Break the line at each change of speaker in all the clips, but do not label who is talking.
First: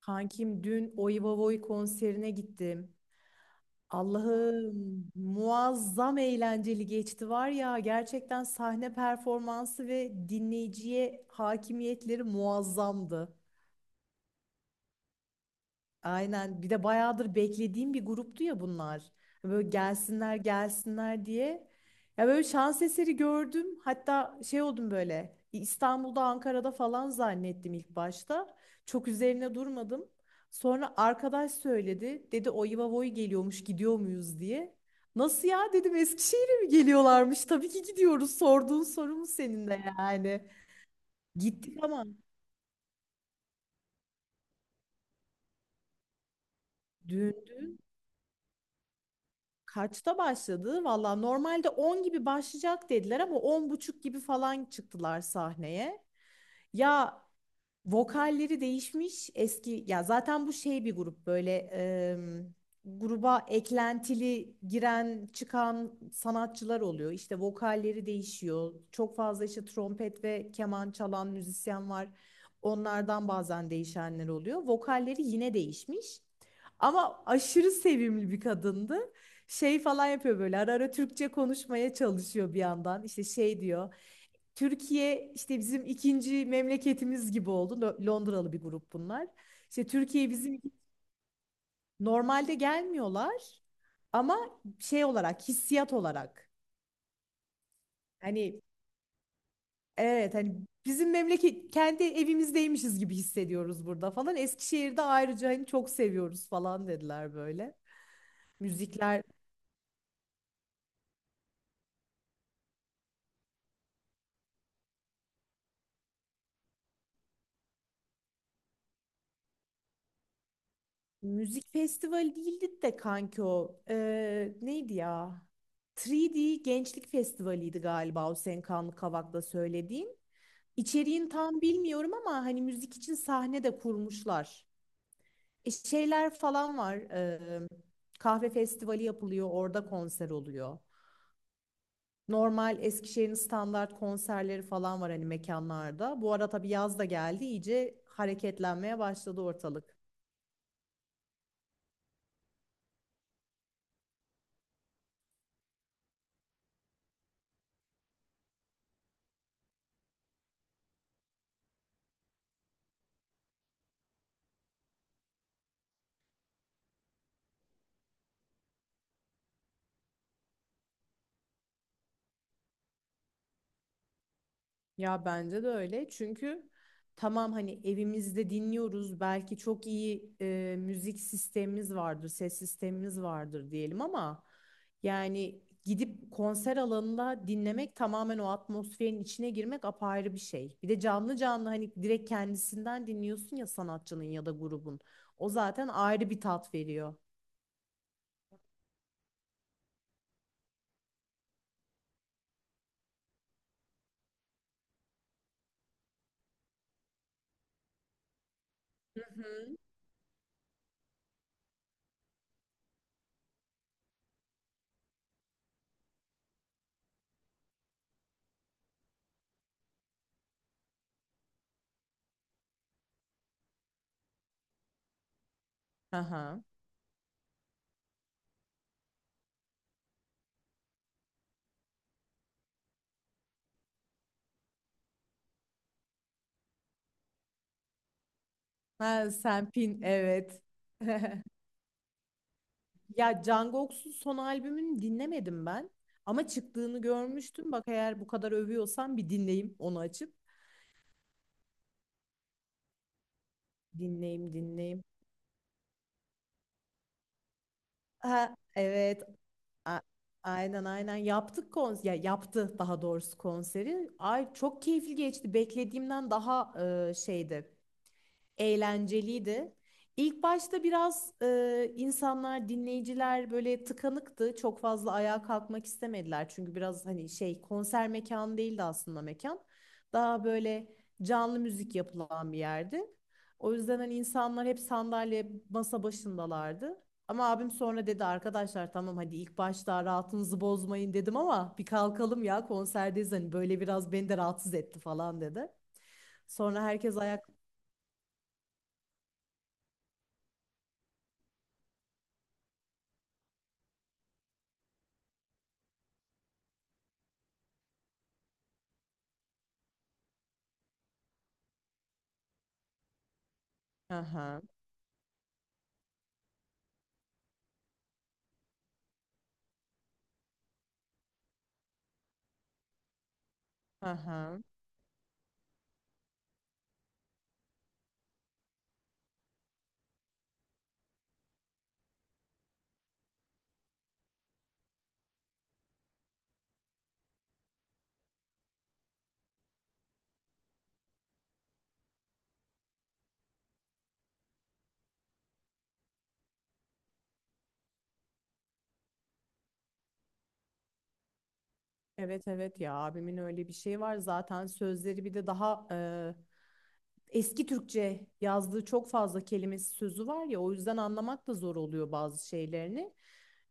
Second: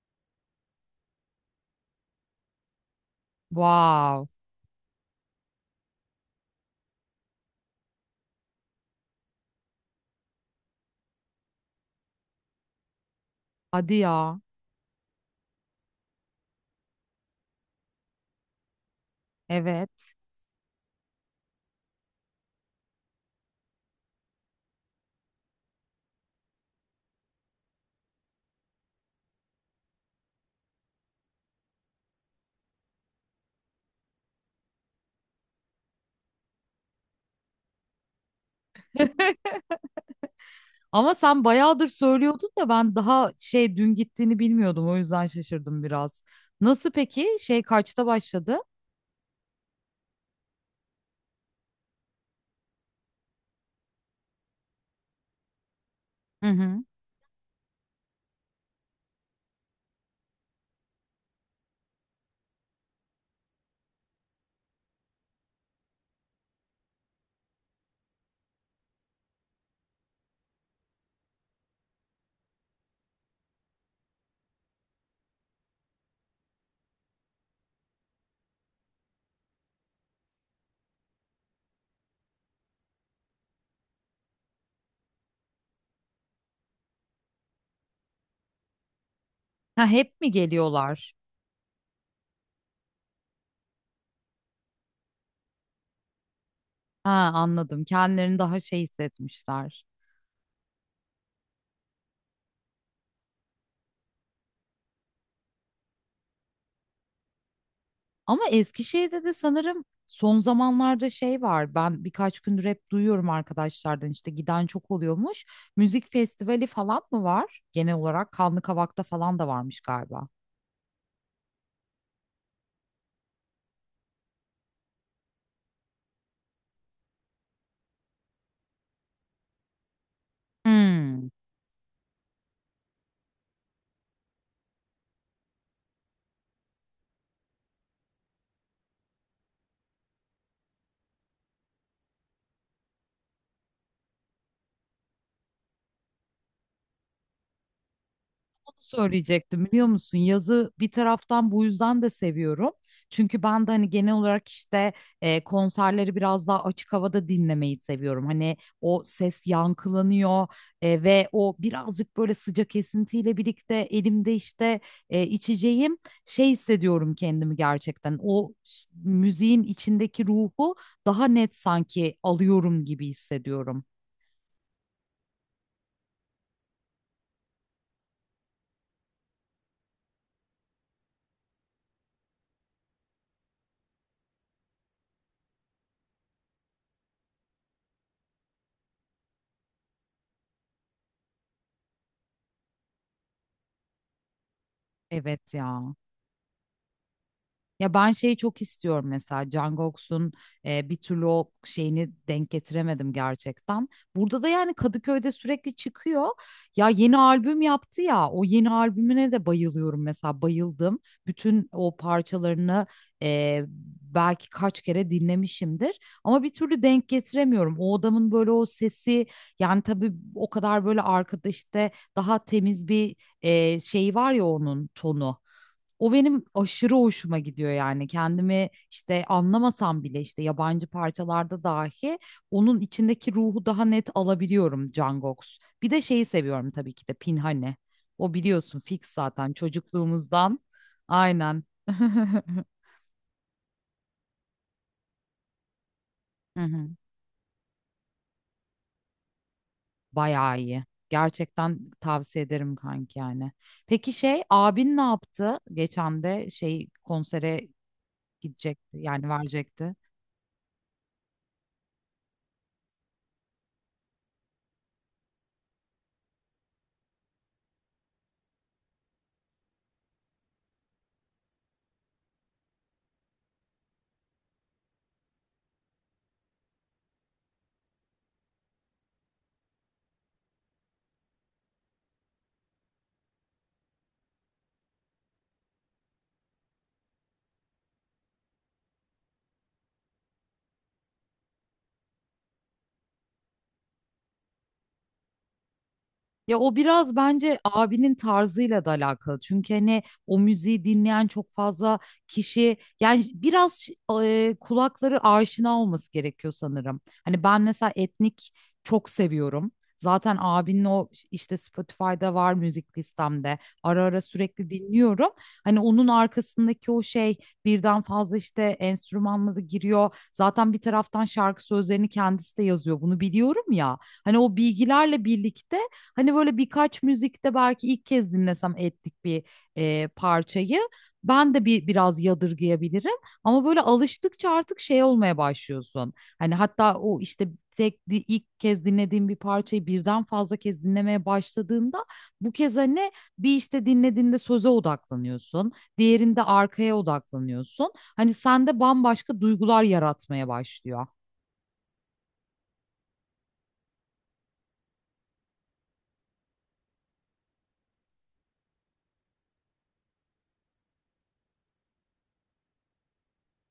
Kankim dün Oivavoy konserine gittim.
Wow.
Allah'ım muazzam eğlenceli geçti var ya, gerçekten sahne performansı ve dinleyiciye hakimiyetleri muazzamdı.
Hadi ya.
Aynen. Bir de bayağıdır beklediğim bir gruptu ya bunlar. Böyle
Evet.
gelsinler gelsinler diye. Ya böyle şans eseri gördüm. Hatta şey oldum böyle. İstanbul'da, Ankara'da falan zannettim ilk başta. Çok üzerine durmadım. Sonra arkadaş söyledi. Dedi o Voy geliyormuş gidiyor muyuz diye. Nasıl ya dedim, Eskişehir'e mi geliyorlarmış? Tabii ki gidiyoruz. Sorduğun soru mu senin de yani.
Ama sen
Gittik
bayağıdır
ama
söylüyordun da ben daha dün gittiğini bilmiyordum. O yüzden şaşırdım biraz. Nasıl peki?
dün.
Kaçta başladı?
Kaçta başladı? Valla normalde 10 gibi başlayacak dediler ama 10.30 gibi falan çıktılar sahneye.
Hı hı.
Ya vokalleri değişmiş eski ya, zaten bu şey bir grup böyle, gruba eklentili giren çıkan sanatçılar oluyor. İşte vokalleri değişiyor. Çok fazla işte trompet ve keman çalan müzisyen var. Onlardan bazen değişenler oluyor. Vokalleri yine değişmiş. Ama aşırı sevimli bir kadındı. Şey falan yapıyor böyle, ara ara Türkçe konuşmaya çalışıyor bir yandan. İşte şey diyor. Türkiye işte bizim ikinci memleketimiz gibi oldu. Londralı bir grup bunlar.
Ha,
İşte
hep mi
Türkiye bizim
geliyorlar?
normalde gelmiyorlar ama şey olarak, hissiyat olarak,
Ha, anladım. Kendilerini daha
hani
hissetmişler.
evet hani bizim memleket, kendi evimizdeymişiz gibi hissediyoruz burada falan. Eskişehir'de ayrıca hani çok seviyoruz falan dediler böyle.
Ama
Müzikler
Eskişehir'de de sanırım son zamanlarda var. Ben birkaç gündür hep duyuyorum arkadaşlardan, işte giden çok oluyormuş. Müzik festivali falan mı var? Genel olarak Kanlı Kavak'ta falan da varmış galiba.
müzik festivali değildi de kanki o. Neydi ya? 3D Gençlik Festivali'ydi galiba o senin Kanlı Kavak'ta söylediğin.
Hmm.
İçeriğini tam bilmiyorum ama hani müzik için sahne de kurmuşlar. Şeyler falan var. Kahve festivali yapılıyor, orada konser oluyor. Normal Eskişehir'in standart konserleri falan var hani mekanlarda. Bu ara tabii yaz da geldi, iyice hareketlenmeye başladı
Söyleyecektim, biliyor
ortalık.
musun? Yazı bir taraftan bu yüzden de seviyorum. Çünkü ben de hani genel olarak işte konserleri biraz daha açık havada dinlemeyi seviyorum. Hani o ses yankılanıyor ve o birazcık böyle sıcak esintiyle birlikte elimde işte içeceğim, şey hissediyorum kendimi gerçekten. Müziğin içindeki ruhu daha net sanki alıyorum gibi hissediyorum.
Ya bence de öyle. Çünkü tamam hani evimizde dinliyoruz. Belki çok iyi müzik sistemimiz vardır, ses sistemimiz vardır diyelim ama yani gidip konser alanında dinlemek, tamamen o atmosferin içine girmek apayrı bir şey. Bir de canlı canlı hani direkt kendisinden dinliyorsun ya, sanatçının ya da grubun. O
Evet
zaten
ya.
ayrı bir tat veriyor.
Ya ben şeyi çok istiyorum, mesela Jungkook'un bir türlü o şeyini denk getiremedim gerçekten. Burada da yani Kadıköy'de sürekli çıkıyor. Ya yeni albüm yaptı ya, o yeni albümüne de bayılıyorum, mesela bayıldım. Bütün o parçalarını e, belki kaç kere dinlemişimdir ama bir türlü denk getiremiyorum. O adamın böyle o sesi, yani tabii o kadar böyle arkada işte daha temiz bir şey var ya, onun tonu. O benim
Aha.
aşırı hoşuma gidiyor yani. Kendimi işte anlamasam bile, işte yabancı parçalarda dahi onun içindeki ruhu daha net alabiliyorum Cangox. Bir de şeyi seviyorum, tabii ki de Pinhane. O biliyorsun fix
Ha,
zaten
sen pin
çocukluğumuzdan.
evet.
Aynen.
Ya Jungkook'un son albümünü dinlemedim ben. Ama
Hı hı.
çıktığını görmüştüm. Bak, eğer bu kadar övüyorsan bir dinleyeyim onu açıp.
Bayağı iyi. Gerçekten tavsiye ederim kanki yani. Peki
Dinleyeyim
abin ne
dinleyeyim.
yaptı? Geçen de konsere
Ha,
gidecekti,
evet.
yani verecekti.
A- aynen aynen yaptık konser. Ya yaptı daha doğrusu konseri. Ay çok keyifli geçti. Beklediğimden daha e, şeydi. Eğlenceliydi. İlk başta biraz insanlar, dinleyiciler böyle tıkanıktı. Çok fazla ayağa kalkmak istemediler. Çünkü biraz hani şey, konser mekanı değildi aslında mekan. Daha böyle canlı müzik yapılan bir yerdi. O yüzden hani insanlar hep sandalye, masa başındalardı. Ama abim sonra dedi arkadaşlar tamam hadi, ilk başta rahatınızı bozmayın dedim ama bir kalkalım ya, konserdeyiz hani, böyle biraz beni de rahatsız etti falan dedi.
Ya o
Sonra
biraz
herkes
bence
ayak...
abinin tarzıyla da alakalı. Çünkü hani o müziği dinleyen çok fazla kişi, yani biraz kulakları aşina olması gerekiyor sanırım. Hani ben mesela etnik çok seviyorum. Zaten abinin o işte Spotify'da var müzik listemde. Ara
Hı
ara
hı.
sürekli dinliyorum. Hani onun arkasındaki o şey birden fazla işte enstrümanla da giriyor. Zaten bir taraftan şarkı sözlerini kendisi de yazıyor. Bunu biliyorum ya.
Hı
Hani o
hı.
bilgilerle birlikte, hani böyle birkaç müzikte belki ilk kez dinlesem ettik bir parçayı, ben de bir biraz yadırgayabilirim, ama böyle alıştıkça artık şey olmaya başlıyorsun. Hani hatta o işte ilk kez dinlediğim bir parçayı birden fazla kez dinlemeye başladığında, bu kez hani bir işte dinlediğinde söze odaklanıyorsun, diğerinde arkaya odaklanıyorsun. Hani sende bambaşka duygular yaratmaya başlıyor.
Evet evet ya, abimin öyle bir şeyi var, zaten sözleri bir de daha eski Türkçe yazdığı çok fazla kelimesi sözü var ya, o yüzden anlamak da zor oluyor bazı şeylerini.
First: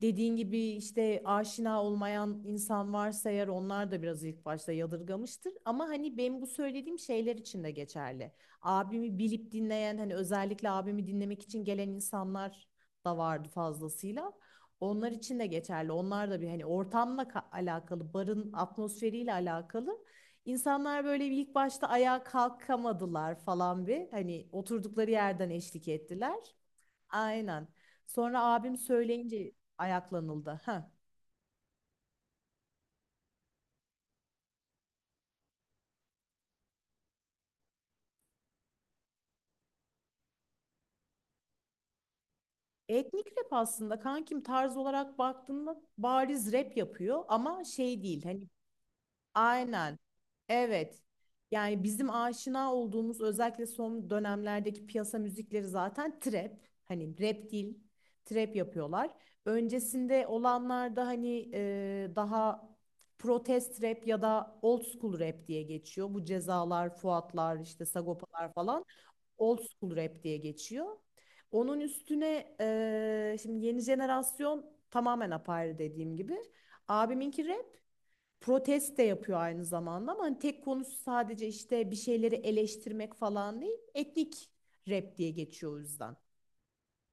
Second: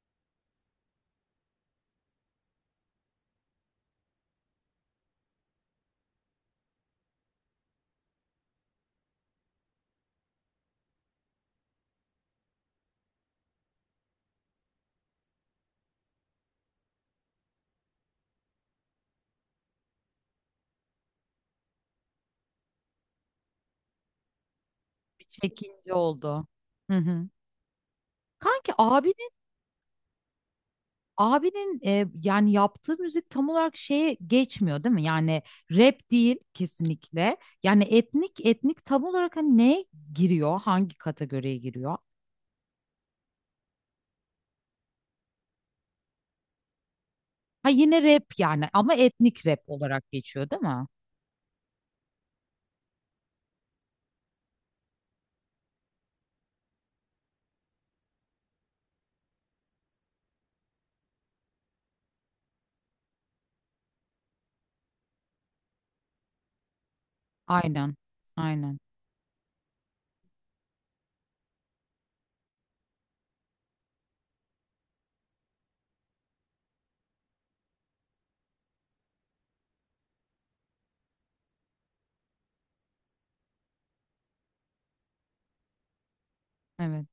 Dediğin gibi işte aşina olmayan insan varsa eğer, onlar da biraz ilk başta yadırgamıştır. Ama hani benim bu söylediğim şeyler için de geçerli. Abimi bilip dinleyen hani, özellikle abimi dinlemek için gelen insanlar da vardı fazlasıyla. Onlar için de geçerli. Onlar da bir hani ortamla alakalı, barın atmosferiyle alakalı, İnsanlar böyle bir ilk başta ayağa kalkamadılar falan bir. Hani oturdukları
Bir
yerden eşlik
çekince
ettiler.
oldu. Hı hı.
Aynen. Sonra
Kanki
abim
abi,
söyleyince ayaklanıldı. Ha.
abinin yani yaptığı müzik tam olarak şeye geçmiyor değil mi? Yani rap değil kesinlikle. Yani etnik etnik tam olarak hani neye giriyor? Hangi kategoriye giriyor?
Etnik rap aslında kankim, tarz olarak baktığında bariz rap yapıyor ama
Ha yine
şey değil
rap
hani.
yani, ama etnik rap
Aynen.
olarak geçiyor değil mi?
Evet. Yani bizim aşina olduğumuz, özellikle son dönemlerdeki piyasa müzikleri zaten trap. Hani rap değil, trap yapıyorlar. Öncesinde olanlarda hani daha protest rap ya da old school rap diye geçiyor. Bu Cezalar, Fuatlar, işte
Aynen.
Sagopalar
Aynen.
falan old school rap diye geçiyor. Onun üstüne şimdi yeni jenerasyon tamamen apayrı, dediğim gibi. Abiminki rap, protest de yapıyor aynı zamanda, ama hani tek konusu sadece işte bir şeyleri eleştirmek falan değil. Etnik rap diye geçiyor o yüzden.
Evet.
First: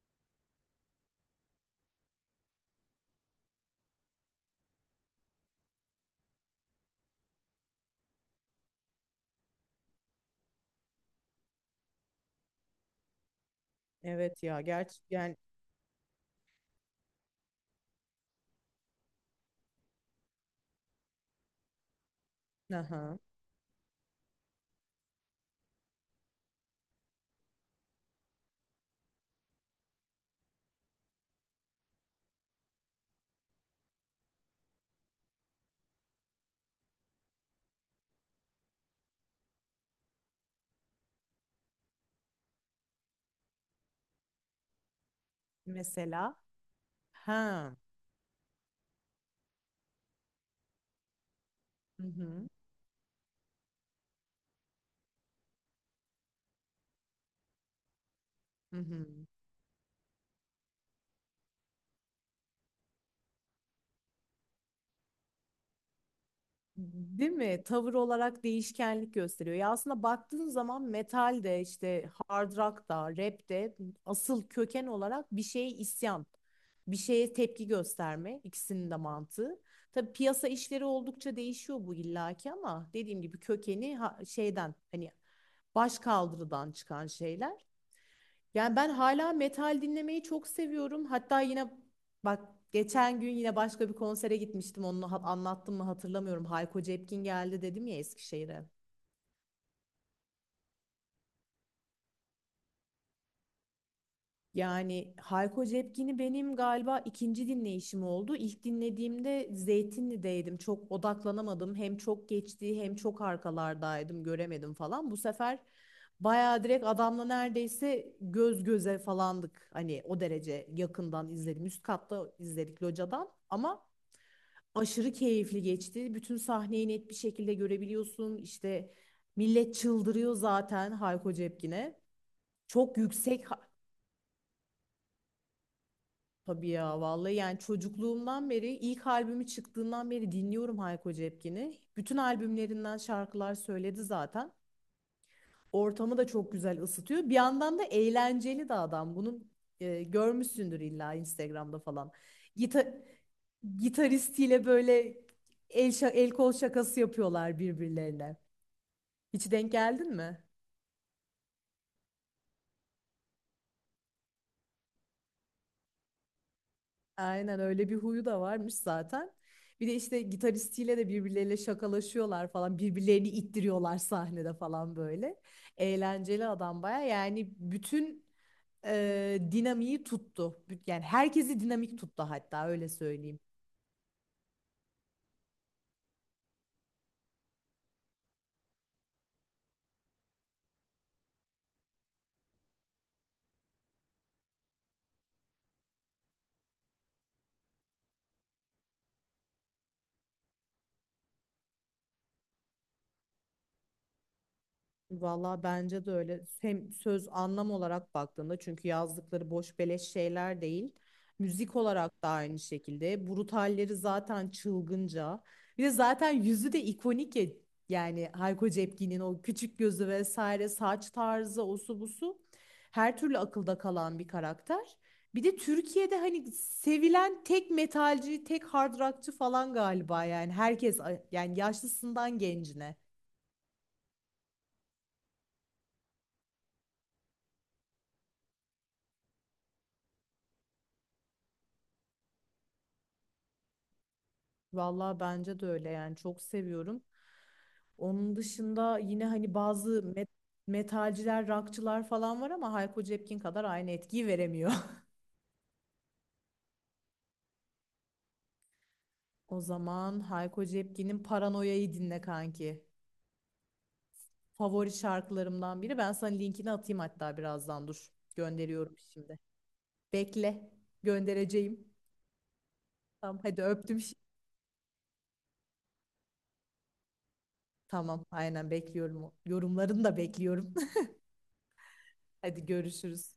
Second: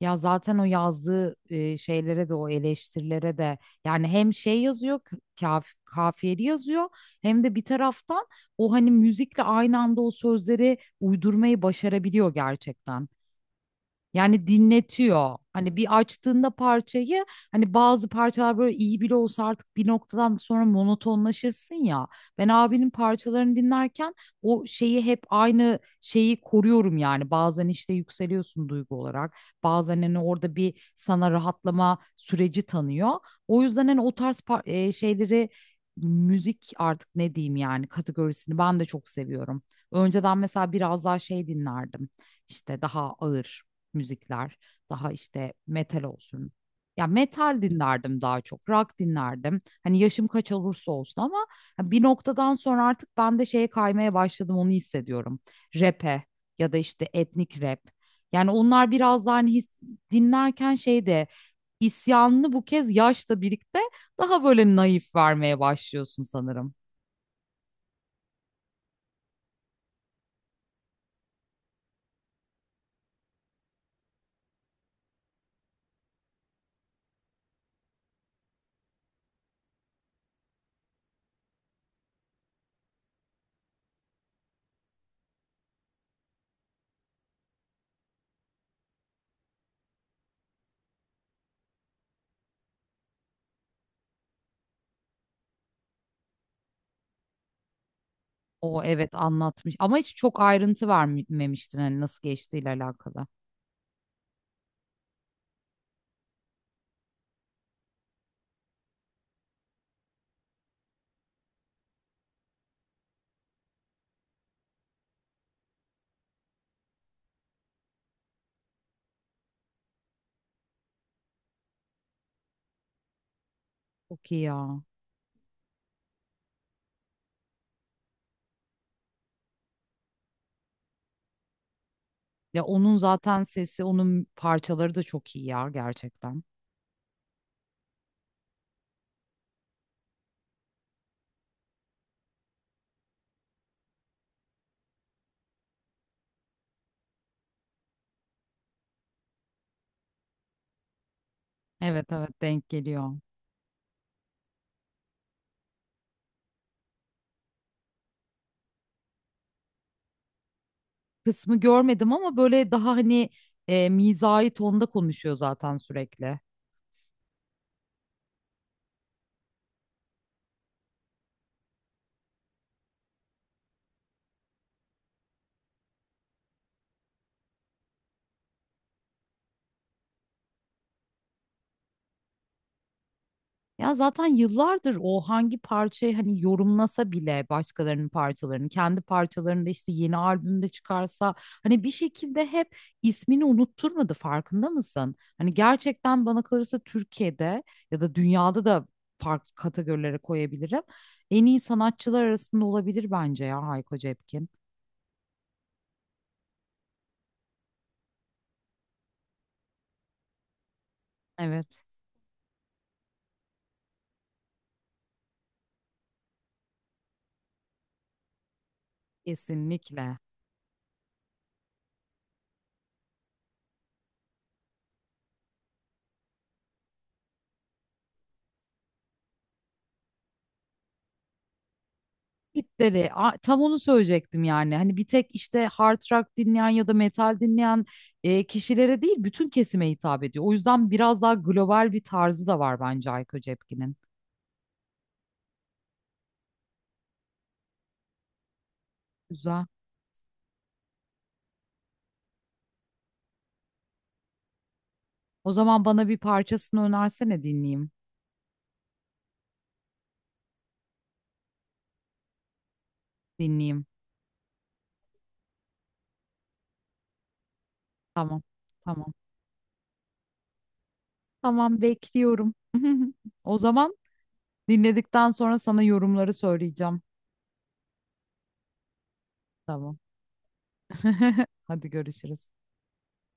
Ya zaten o yazdığı şeylere de, o eleştirilere de, yani hem şey yazıyor, kaf kafiyeli yazıyor, hem de bir taraftan o hani müzikle aynı anda o sözleri uydurmayı başarabiliyor gerçekten.
Evet
Yani
ya, gerçi yani
dinletiyor. Hani bir açtığında parçayı, hani bazı parçalar böyle iyi bile olsa artık bir noktadan sonra monotonlaşırsın ya. Ben abinin
aha.
parçalarını dinlerken o şeyi hep aynı şeyi koruyorum yani. Bazen işte yükseliyorsun duygu olarak. Bazen hani orada bir sana rahatlama süreci tanıyor. O yüzden hani o tarz şeyleri, müzik, artık ne diyeyim yani, kategorisini ben de çok seviyorum. Önceden mesela biraz daha dinlerdim. İşte daha ağır müzikler, daha işte metal
Mesela
olsun. Ya metal
ha.
dinlerdim daha çok, rock dinlerdim. Hani yaşım kaç olursa olsun ama hani bir
Hı hı.
noktadan sonra artık ben de şeye kaymaya başladım, onu hissediyorum. Rap'e ya da işte etnik rap. Yani
Hı
onlar
hı.
biraz daha hani his, dinlerken şey de isyanını bu kez yaşla birlikte daha böyle naif vermeye başlıyorsun sanırım.
Değil mi? Tavır olarak değişkenlik gösteriyor. Ya aslında baktığın zaman metal de, işte hard rock da, rap de asıl köken olarak bir şeye isyan, bir şeye tepki gösterme ikisinin de mantığı. Tabii piyasa işleri oldukça değişiyor bu illaki, ama dediğim gibi kökeni şeyden, hani baş kaldırıdan çıkan şeyler. Yani ben hala metal dinlemeyi çok seviyorum. Hatta yine bak, geçen gün yine başka bir konsere gitmiştim. Onu anlattım mı hatırlamıyorum. Hayko Cepkin geldi dedim ya Eskişehir'e.
O evet, anlatmış ama hiç çok ayrıntı vermemiştin hani nasıl geçtiğiyle alakalı.
Yani Hayko Cepkin'i benim galiba ikinci dinleyişim oldu. İlk dinlediğimde Zeytinli'deydim. Çok odaklanamadım. Hem çok geçti, hem çok arkalardaydım. Göremedim falan. Bu sefer bayağı direkt adamla neredeyse göz göze falandık. Hani o derece yakından izledim. Üst katta izledik locadan ama
Çok iyi ya.
aşırı keyifli geçti. Bütün sahneyi net bir şekilde görebiliyorsun. İşte millet çıldırıyor zaten Hayko Cepkin'e.
Ya onun
Çok
zaten
yüksek
sesi, onun parçaları da çok iyi ya gerçekten.
tabii ya, vallahi yani çocukluğumdan beri, ilk albümü çıktığından beri dinliyorum Hayko Cepkin'i. Bütün albümlerinden şarkılar söyledi zaten. Ortamı da çok güzel ısıtıyor. Bir yandan da eğlenceli de adam. Bunu görmüşsündür illa Instagram'da
Evet
falan.
evet, denk
Gita
geliyor.
Gitaristiyle böyle el kol şakası yapıyorlar birbirlerine. Hiç denk geldin mi?
Kısmı görmedim ama böyle daha hani mizahi tonda konuşuyor zaten sürekli.
Aynen, öyle bir huyu da varmış zaten. Bir de işte gitaristiyle de birbirleriyle şakalaşıyorlar falan. Birbirlerini ittiriyorlar sahnede falan böyle. Eğlenceli adam baya. Yani bütün dinamiği tuttu. Yani herkesi dinamik tuttu, hatta öyle söyleyeyim.
Ya zaten yıllardır o hangi parçayı hani yorumlasa bile, başkalarının parçalarını, kendi parçalarını da işte yeni albümde çıkarsa, hani bir şekilde hep ismini unutturmadı, farkında mısın? Hani gerçekten bana kalırsa Türkiye'de ya da dünyada da farklı kategorilere koyabilirim. En iyi sanatçılar arasında olabilir bence ya Hayko Cepkin.
Valla bence de öyle. Hem söz anlam olarak baktığında, çünkü yazdıkları boş beleş şeyler değil. Müzik
Evet,
olarak da aynı şekilde. Brutalleri zaten çılgınca. Bir de zaten yüzü de ikonik ya. Yani Hayko Cepkin'in o küçük gözü
kesinlikle.
vesaire, saç tarzı, osu busu, her türlü akılda kalan bir karakter. Bir de Türkiye'de hani sevilen tek metalci, tek hard rockçı falan galiba, yani herkes, yani yaşlısından gencine.
Tam onu söyleyecektim, yani hani bir tek işte hard rock dinleyen ya da metal dinleyen kişilere değil, bütün kesime hitap ediyor. O yüzden biraz daha global bir tarzı da var bence Ayko Cepkin'in.
Vallahi bence de öyle, yani çok seviyorum. Onun dışında yine hani
Güzel.
bazı metalciler, rockçılar falan var ama Hayko Cepkin kadar aynı etkiyi veremiyor.
O zaman bana bir parçasını önersene, dinleyeyim.
O zaman Hayko Cepkin'in Paranoya'yı dinle kanki.
Dinleyeyim.
Favori şarkılarımdan biri. Ben sana linkini atayım hatta birazdan, dur.
Tamam.
Gönderiyorum
Tamam.
şimdi. Bekle.
Tamam,
Göndereceğim.
bekliyorum.
Tamam
O
hadi,
zaman
öptüm şimdi.
dinledikten sonra sana yorumları söyleyeceğim.
Tamam aynen, bekliyorum.
Tamam.
Yorumlarını da bekliyorum.
Hadi görüşürüz.
Hadi görüşürüz.